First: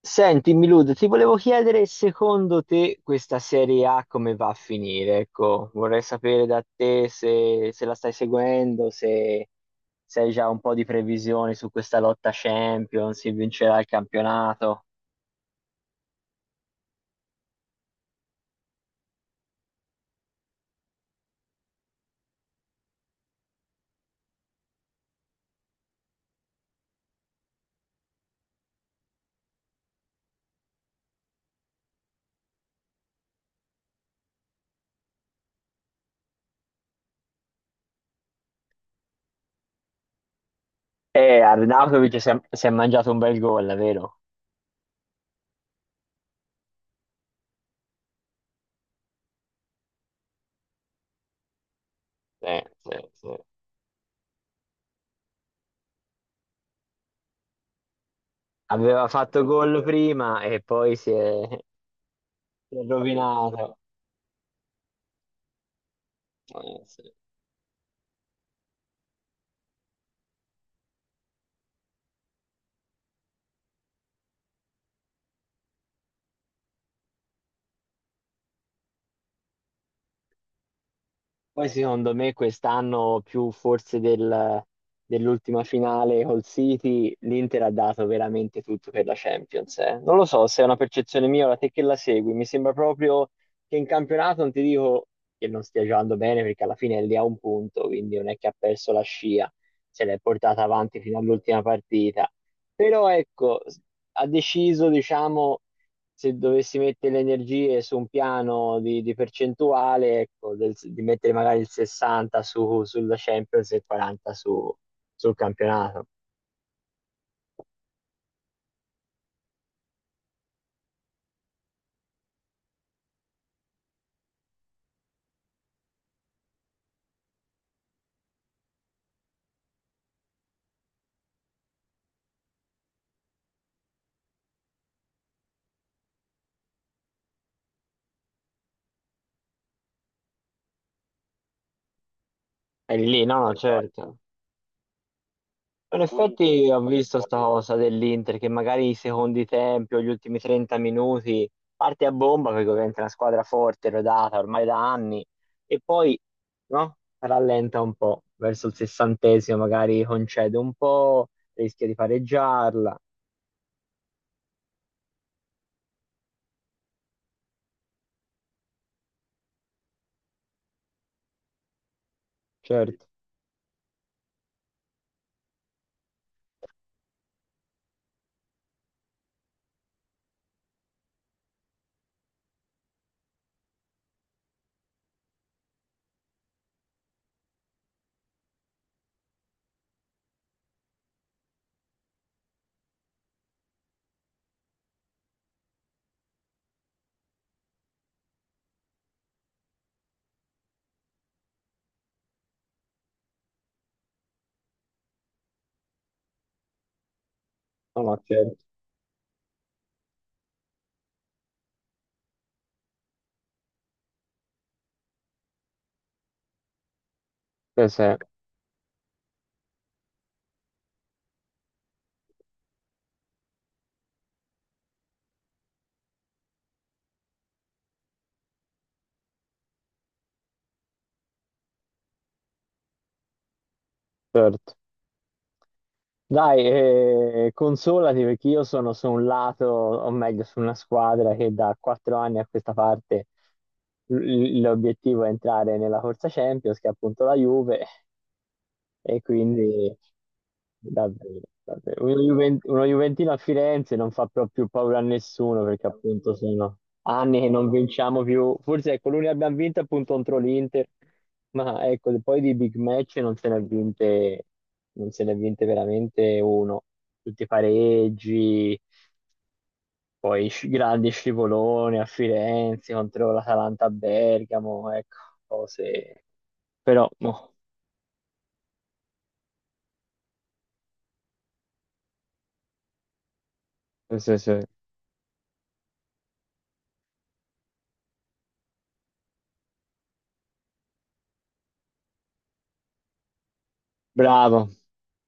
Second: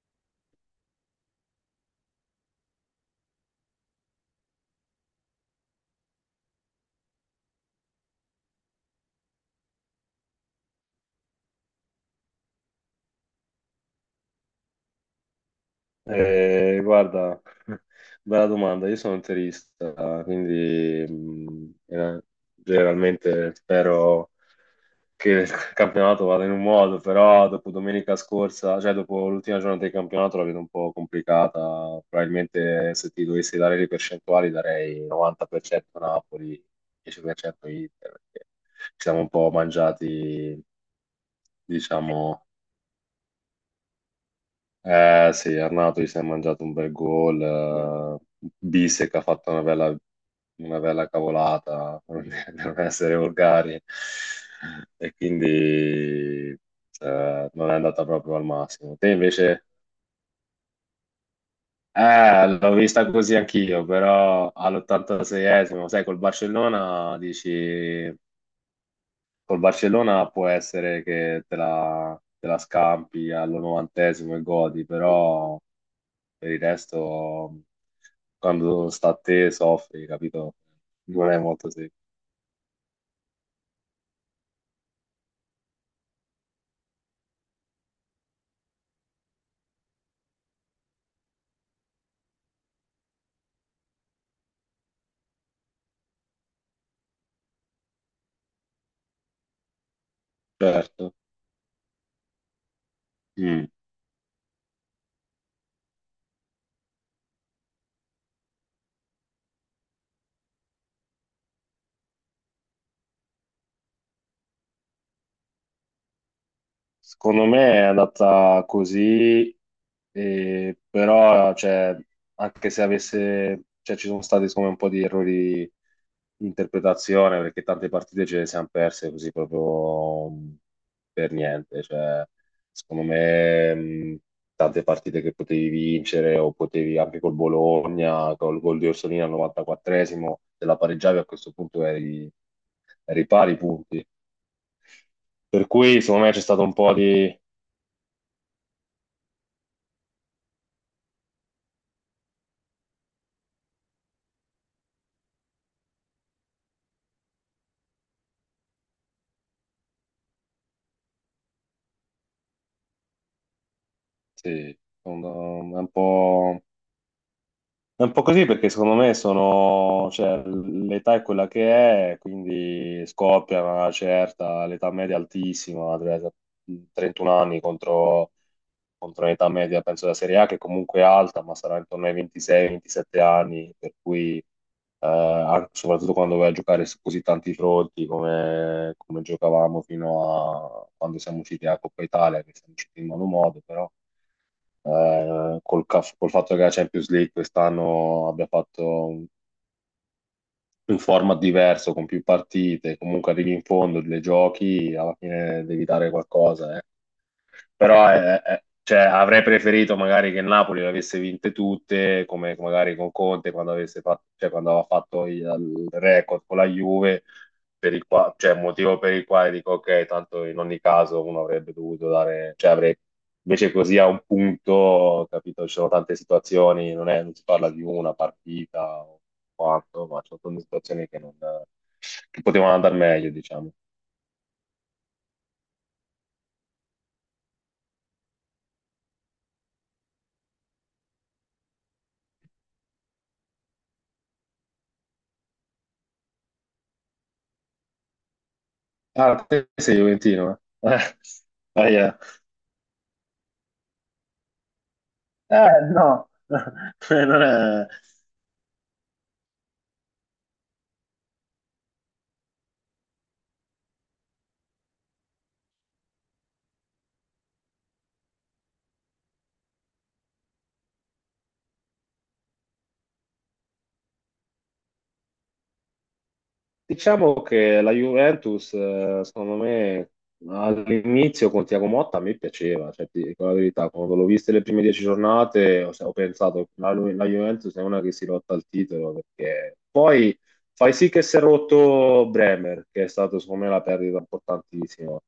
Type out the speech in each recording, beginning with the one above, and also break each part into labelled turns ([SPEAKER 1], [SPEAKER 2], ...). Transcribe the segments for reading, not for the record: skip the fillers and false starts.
[SPEAKER 1] Senti, Milud, ti volevo chiedere secondo te questa Serie A come va a finire? Ecco, vorrei sapere da te se la stai seguendo, se hai già un po' di previsioni su questa lotta Champions, se vincerà il campionato.
[SPEAKER 2] Guarda, bella domanda. Io sono interista, quindi generalmente spero che il campionato vada in un modo, però dopo domenica scorsa, cioè dopo l'ultima giornata del campionato la vedo un po' complicata. Probabilmente se ti dovessi dare le percentuali darei 90% Napoli, 10% Inter, perché ci siamo un po' mangiati, Eh,
[SPEAKER 1] Arnautovic si è,
[SPEAKER 2] diciamo,
[SPEAKER 1] si è mangiato un bel gol, vero?
[SPEAKER 2] eh sì, Arnato si è mangiato un bel gol, Bissek ha fatto una bella cavolata, per
[SPEAKER 1] Sì,
[SPEAKER 2] non
[SPEAKER 1] sì,
[SPEAKER 2] essere
[SPEAKER 1] sì.
[SPEAKER 2] volgari, e quindi non è andata proprio al massimo.
[SPEAKER 1] Aveva
[SPEAKER 2] Te
[SPEAKER 1] fatto brutto
[SPEAKER 2] invece,
[SPEAKER 1] gol. Prima e poi si
[SPEAKER 2] l'ho
[SPEAKER 1] è Ha vinto.
[SPEAKER 2] vista così
[SPEAKER 1] Rovinato.
[SPEAKER 2] anch'io, però all'86esimo, sai, col
[SPEAKER 1] Sì.
[SPEAKER 2] Barcellona dici, col Barcellona può essere che te la scampi all'90esimo e godi, però per il resto, quando sta a te soffri, capito? Non è
[SPEAKER 1] Poi
[SPEAKER 2] molto semplice.
[SPEAKER 1] secondo me quest'anno più forse dell'ultima finale col City, l'Inter ha dato veramente tutto per la Champions, non lo so se è una percezione mia, ora te che la segui, mi sembra proprio che in campionato non ti dico che non stia giocando bene perché alla fine è lì a un punto, quindi non è che ha perso la scia, se l'è portata avanti
[SPEAKER 2] Certo.
[SPEAKER 1] fino all'ultima partita. Però ecco,
[SPEAKER 2] Mm.
[SPEAKER 1] ha deciso, diciamo, se dovessi mettere le energie su un piano di percentuale, ecco, di mettere magari il 60 sulla Champions e il 40 sul campionato.
[SPEAKER 2] Secondo me è andata così, però cioè, anche se avesse, cioè, ci sono stati secondo me, un po' di errori di interpretazione perché tante partite ce le siamo perse così proprio per niente. Cioè, secondo me tante partite che potevi vincere o potevi anche col Bologna, col gol di Orsolini al 94esimo, se la pareggiavi a questo punto
[SPEAKER 1] È lì,
[SPEAKER 2] eri
[SPEAKER 1] no, no,
[SPEAKER 2] pari
[SPEAKER 1] esatto,
[SPEAKER 2] punti.
[SPEAKER 1] certo.
[SPEAKER 2] Per cui
[SPEAKER 1] In Quindi
[SPEAKER 2] secondo me c'è stato
[SPEAKER 1] effetti
[SPEAKER 2] un
[SPEAKER 1] ho
[SPEAKER 2] po'
[SPEAKER 1] visto sta
[SPEAKER 2] di.
[SPEAKER 1] proprio cosa dell'Inter che magari i secondi tempi o gli ultimi 30 minuti parte a bomba perché ovviamente è una squadra forte, rodata ormai da anni e poi no, rallenta un po' verso il sessantesimo, magari concede un po', rischia di pareggiarla.
[SPEAKER 2] Sì, sono un po', è un po' così perché secondo me sono, cioè, l'età è quella che è, quindi
[SPEAKER 1] Certo,
[SPEAKER 2] scoppia una certa, l'età media è altissima, 31 anni contro, l'età media, penso della Serie A che comunque è alta, ma sarà intorno ai 26-27 anni, per cui soprattutto quando vai a giocare su così tanti fronti come, giocavamo fino a quando siamo usciti a Coppa Italia, che siamo usciti in malo modo, però col fatto che la Champions League quest'anno abbia fatto un format diverso, con più partite, comunque arrivi in fondo, le giochi, alla fine devi dare qualcosa,
[SPEAKER 1] no,
[SPEAKER 2] però
[SPEAKER 1] no, certo,
[SPEAKER 2] cioè, avrei preferito magari che il Napoli le avesse vinte tutte, come magari con Conte quando, avesse fatto, cioè, quando aveva fatto il record con la Juve,
[SPEAKER 1] eh sì,
[SPEAKER 2] cioè, motivo per il quale dico ok, tanto in ogni caso uno avrebbe dovuto dare, cioè avrei, invece così a un punto, capito, ci sono tante situazioni, non si parla di una partita o quanto, ma ci sono tante situazioni che, non, che potevano andare meglio, diciamo.
[SPEAKER 1] certo. Dai, consolati perché io sono su un lato, o meglio, su una squadra che da 4 anni a questa parte l'obiettivo è entrare nella corsa Champions, che è appunto la Juve, e
[SPEAKER 2] Ah, te
[SPEAKER 1] quindi
[SPEAKER 2] sei Juventino, eh?
[SPEAKER 1] davvero,
[SPEAKER 2] Ah,
[SPEAKER 1] davvero.
[SPEAKER 2] yeah.
[SPEAKER 1] Uno Juventino a Firenze non fa proprio paura a nessuno perché
[SPEAKER 2] No,
[SPEAKER 1] appunto sono anni
[SPEAKER 2] non
[SPEAKER 1] che non
[SPEAKER 2] è-
[SPEAKER 1] vinciamo più. Forse ecco, l'unica che abbiamo vinto è appunto contro l'Inter, ma ecco, poi di big match non se ne è vinte veramente uno. Tutti i pareggi, poi grandi scivoloni a Firenze contro l'Atalanta a Bergamo, ecco, cose. Però,
[SPEAKER 2] Diciamo
[SPEAKER 1] no,
[SPEAKER 2] che la Juventus, secondo me, all'inizio con Tiago Motta mi piaceva, cioè, ti dico la verità, quando l'ho
[SPEAKER 1] sì,
[SPEAKER 2] vista
[SPEAKER 1] sì.
[SPEAKER 2] le prime 10 giornate ho pensato la Juventus è una che si lotta al titolo, perché poi fai sì che si è rotto Bremer, che è stato secondo me la perdita
[SPEAKER 1] Bravo.
[SPEAKER 2] importantissima.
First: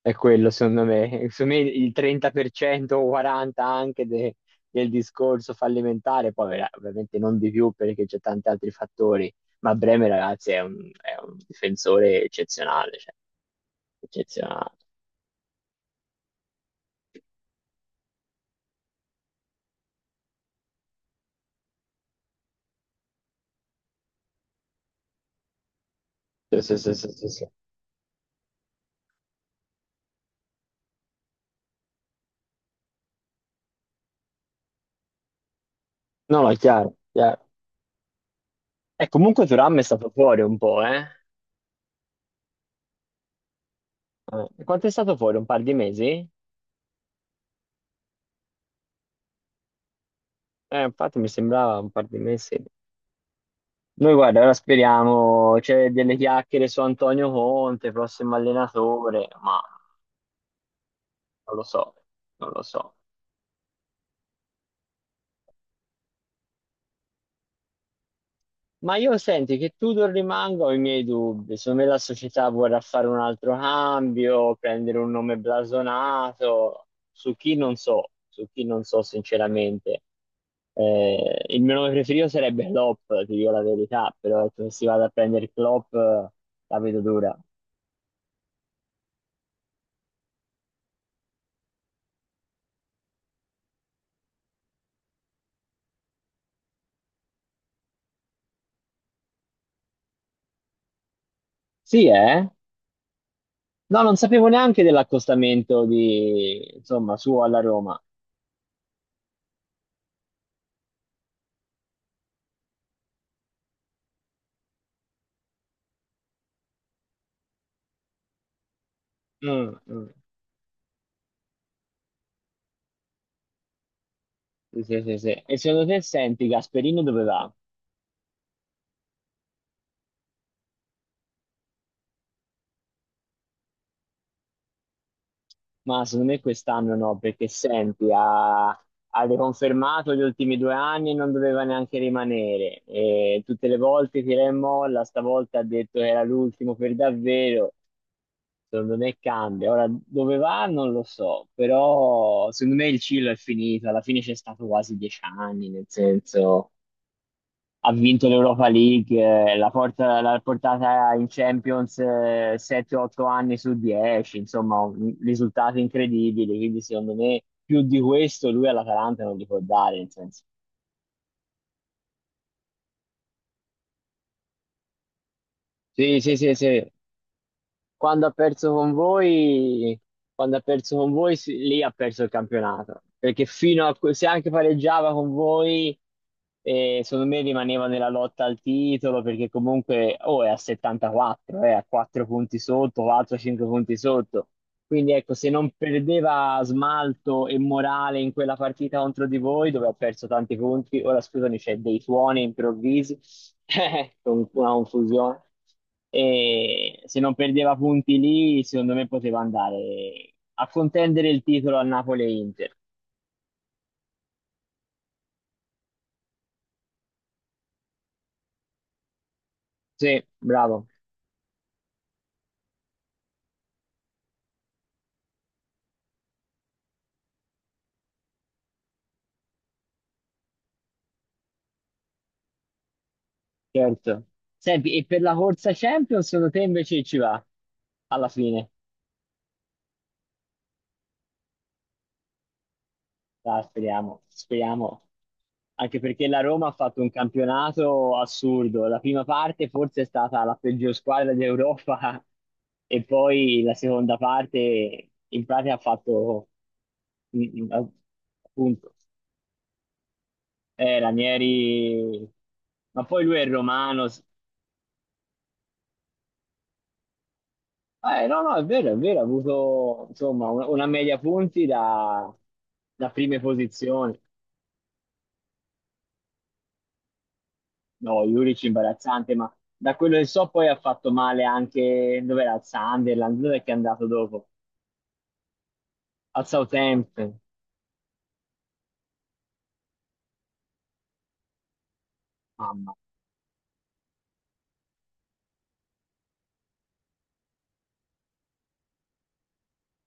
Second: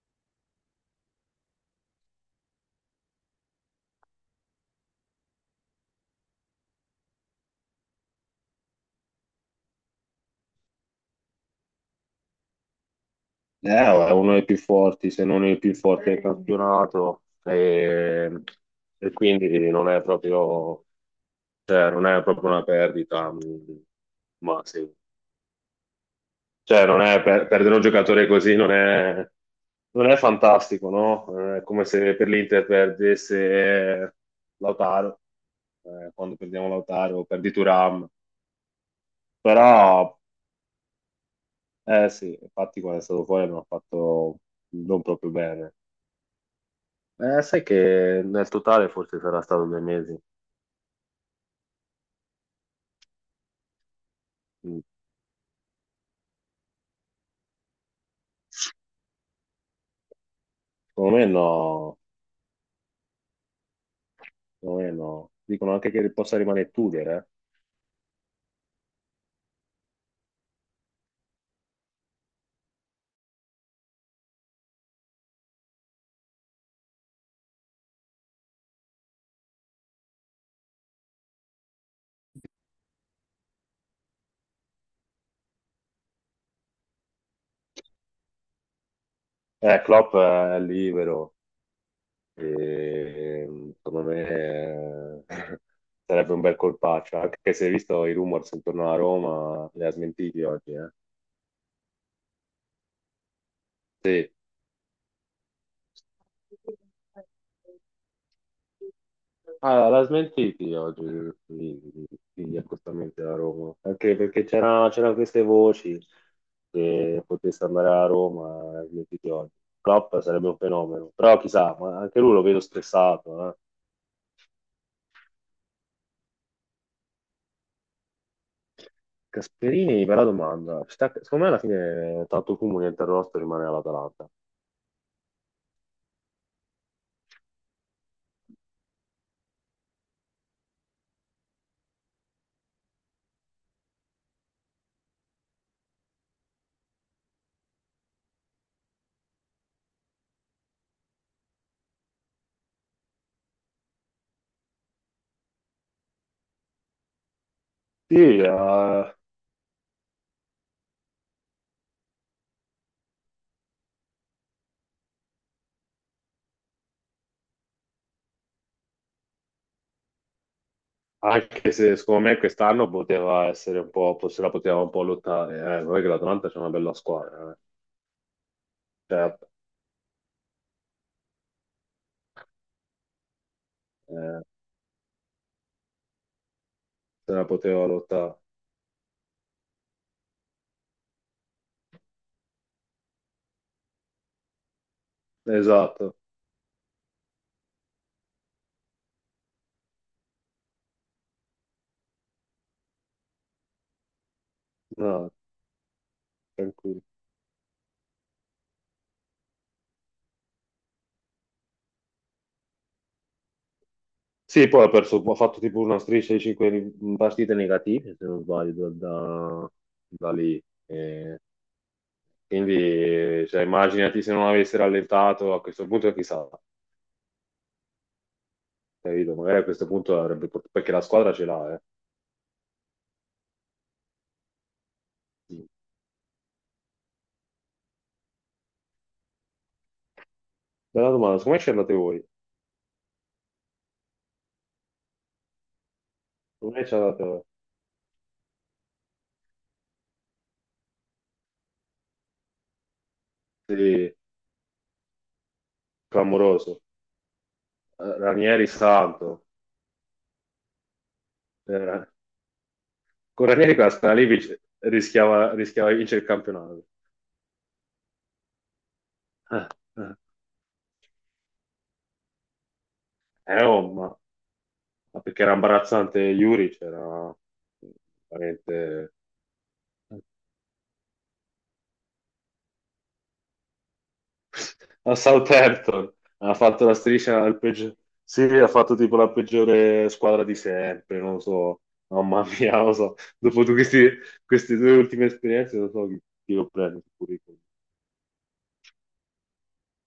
[SPEAKER 1] È quello, secondo me. Secondo me il 30% o 40% anche del discorso fallimentare, poi ovviamente non di più perché c'è tanti altri fattori, ma Bremer, ragazzi, è un difensore eccezionale, cioè,
[SPEAKER 2] È uno dei più
[SPEAKER 1] eccezionale.
[SPEAKER 2] forti, se non il più forte del campionato, e quindi non è proprio. Cioè, non è proprio una perdita, ma sì.
[SPEAKER 1] Sì, sì,
[SPEAKER 2] Cioè,
[SPEAKER 1] sì,
[SPEAKER 2] non
[SPEAKER 1] sì,
[SPEAKER 2] è
[SPEAKER 1] sì, sì.
[SPEAKER 2] per- perdere un giocatore così non è fantastico, no? È come se per l'Inter perdesse Lautaro, quando
[SPEAKER 1] No, no, è
[SPEAKER 2] perdiamo
[SPEAKER 1] chiaro,
[SPEAKER 2] Lautaro,
[SPEAKER 1] chiaro.
[SPEAKER 2] perdi Thuram.
[SPEAKER 1] E comunque
[SPEAKER 2] Però,
[SPEAKER 1] Thuram è stato fuori un po', eh?
[SPEAKER 2] eh sì, infatti quando è stato fuori non ha fatto,
[SPEAKER 1] Quanto è
[SPEAKER 2] non
[SPEAKER 1] stato
[SPEAKER 2] proprio
[SPEAKER 1] fuori? Un par di
[SPEAKER 2] bene.
[SPEAKER 1] mesi?
[SPEAKER 2] Sai che nel totale forse sarà stato 2 mesi.
[SPEAKER 1] Infatti mi sembrava un par di mesi. Noi guarda, ora
[SPEAKER 2] Mm.
[SPEAKER 1] speriamo, c'è delle chiacchiere su Antonio Conte, prossimo allenatore, ma
[SPEAKER 2] Secondo me
[SPEAKER 1] non lo so,
[SPEAKER 2] no,
[SPEAKER 1] non lo so.
[SPEAKER 2] secondo me no. Dicono anche che possa rimanere Tudor, eh.
[SPEAKER 1] Ma io senti che Tudor rimanga ho i miei dubbi. Secondo me la società vorrà fare un altro cambio, prendere un nome blasonato. Su chi non so sinceramente. Il mio nome preferito sarebbe Klopp, ti dico la verità, però ecco, se si vada a prendere Klopp la vedo dura.
[SPEAKER 2] Klopp è libero, e, secondo me sarebbe un bel colpaccio, anche se hai visto i rumors intorno a Roma, li ha smentiti oggi, eh?
[SPEAKER 1] Sì, eh? No, non
[SPEAKER 2] Sì,
[SPEAKER 1] sapevo neanche dell'accostamento di, insomma, suo alla Roma.
[SPEAKER 2] ah, l'ha smentiti oggi gli gli accostamenti a Roma, anche perché c'erano queste voci che potesse andare a Roma, l'ha smentiti oggi.
[SPEAKER 1] Mm, mm.
[SPEAKER 2] Klopp sarebbe un fenomeno, però chissà, ma anche lui lo vedo stressato, eh?
[SPEAKER 1] Sì, sì, sì, sì. E secondo te, senti, Gasperino dove va?
[SPEAKER 2] Gasperini, bella domanda. Secondo me alla fine tanto fumo niente arrosto rimane all'Atalanta.
[SPEAKER 1] Ma secondo me quest'anno no, perché senti, ha riconfermato gli ultimi 2 anni e non doveva neanche rimanere. E tutte le volte tira e molla, stavolta ha detto che era l'ultimo per davvero. Secondo me cambia. Ora, dove va non lo so, però secondo me il Cilo è finito. Alla fine c'è stato quasi 10 anni, nel senso ha
[SPEAKER 2] Sì,
[SPEAKER 1] vinto l'Europa League, la l'ha portata in Champions 7-8 anni su 10, insomma, risultati incredibili, quindi secondo me più di questo lui all'Atalanta non gli può dare, nel senso.
[SPEAKER 2] anche se secondo me quest'anno poteva essere un po', se la poteva un po' lottare. Non è che
[SPEAKER 1] Sì, sì,
[SPEAKER 2] l'Atalanta
[SPEAKER 1] sì,
[SPEAKER 2] c'è una
[SPEAKER 1] sì,
[SPEAKER 2] bella squadra, eh.
[SPEAKER 1] Quando ha perso con
[SPEAKER 2] Cioè,
[SPEAKER 1] voi, quando ha perso con voi, sì, lì ha perso il campionato. Perché fino a, se
[SPEAKER 2] eh,
[SPEAKER 1] anche pareggiava con voi, secondo
[SPEAKER 2] se
[SPEAKER 1] me
[SPEAKER 2] la
[SPEAKER 1] rimaneva
[SPEAKER 2] poteva
[SPEAKER 1] nella
[SPEAKER 2] lottare.
[SPEAKER 1] lotta al titolo, perché comunque, oh, è a 74, è a 4 punti sotto, 4-5 punti sotto. Quindi ecco, se non
[SPEAKER 2] Esatto,
[SPEAKER 1] perdeva smalto e morale in quella partita contro di voi, dove ho perso tanti punti, ora scusami, c'è dei suoni improvvisi, con una
[SPEAKER 2] no,
[SPEAKER 1] confusione. E
[SPEAKER 2] tranquillo.
[SPEAKER 1] se non perdeva punti lì, secondo me poteva andare a contendere il titolo a Napoli e Inter.
[SPEAKER 2] Sì, poi ha perso, ha fatto tipo una striscia di 5 partite negative, se non sbaglio, da,
[SPEAKER 1] Sì,
[SPEAKER 2] lì.
[SPEAKER 1] bravo,
[SPEAKER 2] Quindi, cioè, immaginati se non avesse rallentato a questo punto, chissà. Capito? Magari a questo punto avrebbe portato, perché la squadra ce l'ha, eh.
[SPEAKER 1] certo. Senti, e per la
[SPEAKER 2] Sì.
[SPEAKER 1] corsa Champions, secondo te invece ci va alla fine?
[SPEAKER 2] Bella domanda, come ci andate voi?
[SPEAKER 1] Dai, speriamo, speriamo. Anche perché la Roma ha
[SPEAKER 2] Come ci
[SPEAKER 1] fatto un
[SPEAKER 2] andate voi?
[SPEAKER 1] campionato assurdo. La prima parte forse è stata la peggior squadra d'Europa e poi la
[SPEAKER 2] Sì,
[SPEAKER 1] seconda parte in pratica ha fatto
[SPEAKER 2] clamoroso.
[SPEAKER 1] mm, mm, oh,
[SPEAKER 2] Ranieri
[SPEAKER 1] appunto
[SPEAKER 2] santo. Eh,
[SPEAKER 1] Ranieri, ma poi lui è
[SPEAKER 2] con Ranieri quella
[SPEAKER 1] romano.
[SPEAKER 2] squadra lì rischiava, di vincere il campionato.
[SPEAKER 1] No, no, è vero, ha
[SPEAKER 2] Eh,
[SPEAKER 1] avuto
[SPEAKER 2] eh.
[SPEAKER 1] insomma una media punti da, da prime
[SPEAKER 2] Oh,
[SPEAKER 1] posizioni.
[SPEAKER 2] ma perché era imbarazzante Juric, era
[SPEAKER 1] No, Juric
[SPEAKER 2] veramente.
[SPEAKER 1] imbarazzante, ma da quello che so poi ha fatto male anche, dov'era? Al Sunderland, dov'è che è andato dopo?
[SPEAKER 2] A Southampton
[SPEAKER 1] Al
[SPEAKER 2] ha fatto la
[SPEAKER 1] Southampton,
[SPEAKER 2] striscia sì, ha fatto tipo la peggiore squadra di sempre, non lo so. Oh, mamma mia, non lo
[SPEAKER 1] mamma.
[SPEAKER 2] so, dopo queste due ultime esperienze non so chi lo prende sul curriculum.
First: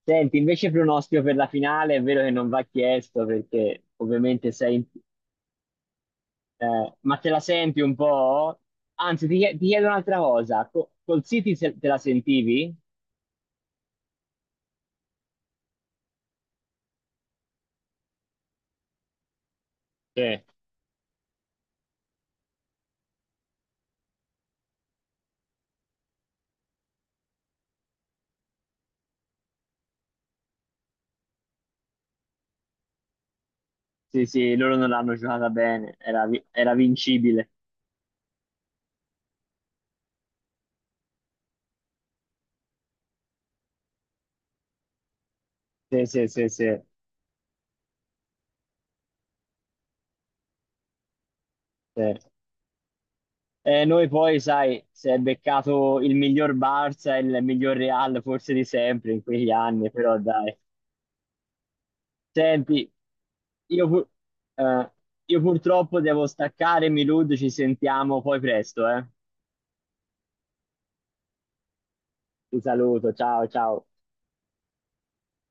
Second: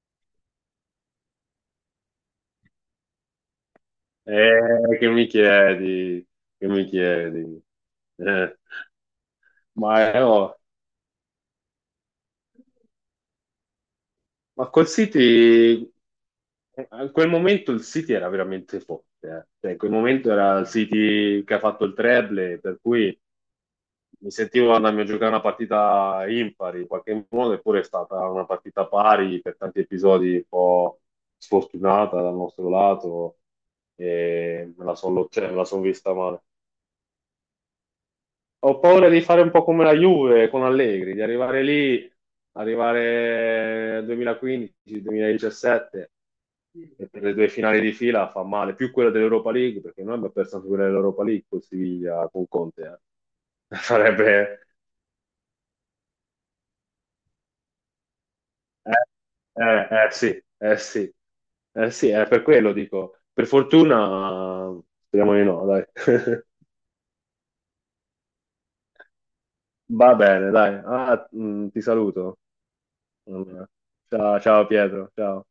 [SPEAKER 1] Senti, invece pronostico per la finale, è vero che non va chiesto perché ovviamente sei...
[SPEAKER 2] Che mi chiedi, che mi
[SPEAKER 1] ma te la
[SPEAKER 2] chiedi.
[SPEAKER 1] senti un
[SPEAKER 2] Eh,
[SPEAKER 1] po'? Anzi, ti chiedo
[SPEAKER 2] ma,
[SPEAKER 1] un'altra
[SPEAKER 2] oh,
[SPEAKER 1] cosa, col City te la sentivi?
[SPEAKER 2] ma col City, a quel momento il City era veramente forte, eh. Cioè, in quel momento
[SPEAKER 1] Sì,
[SPEAKER 2] era il City che ha fatto il treble, per cui mi sentivo andarmi a giocare una partita impari in qualche modo, eppure è stata una partita pari per tanti episodi un po' sfortunata dal nostro lato
[SPEAKER 1] sì, sì,
[SPEAKER 2] e
[SPEAKER 1] loro
[SPEAKER 2] me
[SPEAKER 1] non
[SPEAKER 2] la
[SPEAKER 1] l'hanno
[SPEAKER 2] sono
[SPEAKER 1] giocata
[SPEAKER 2] cioè, son
[SPEAKER 1] bene,
[SPEAKER 2] vista
[SPEAKER 1] era,
[SPEAKER 2] male.
[SPEAKER 1] era vincibile.
[SPEAKER 2] Ho paura di fare un po' come la Juve con Allegri, di arrivare lì, arrivare
[SPEAKER 1] Sì,
[SPEAKER 2] 2015-2017
[SPEAKER 1] sì, sì, sì,
[SPEAKER 2] e per le due finali di fila fa male, più quella dell'Europa League, perché noi abbiamo perso anche quella dell'Europa League con
[SPEAKER 1] sì.
[SPEAKER 2] Siviglia, con Conte.
[SPEAKER 1] Noi poi,
[SPEAKER 2] Sarebbe.
[SPEAKER 1] sai, si è beccato il miglior Barça e il miglior Real forse di
[SPEAKER 2] Eh,
[SPEAKER 1] sempre in quegli
[SPEAKER 2] eh,
[SPEAKER 1] anni,
[SPEAKER 2] eh,
[SPEAKER 1] però
[SPEAKER 2] sì,
[SPEAKER 1] dai.
[SPEAKER 2] eh sì, eh sì, è per quello
[SPEAKER 1] Senti,
[SPEAKER 2] dico. Per
[SPEAKER 1] io,
[SPEAKER 2] fortuna,
[SPEAKER 1] eh,
[SPEAKER 2] speriamo
[SPEAKER 1] io
[SPEAKER 2] di no, dai.
[SPEAKER 1] purtroppo devo staccare, Milud, ci sentiamo poi presto, eh.
[SPEAKER 2] Va bene, dai. Ah, ti saluto.
[SPEAKER 1] Ti saluto, ciao,
[SPEAKER 2] Mm.
[SPEAKER 1] ciao.
[SPEAKER 2] Ciao, ciao Pietro, ciao.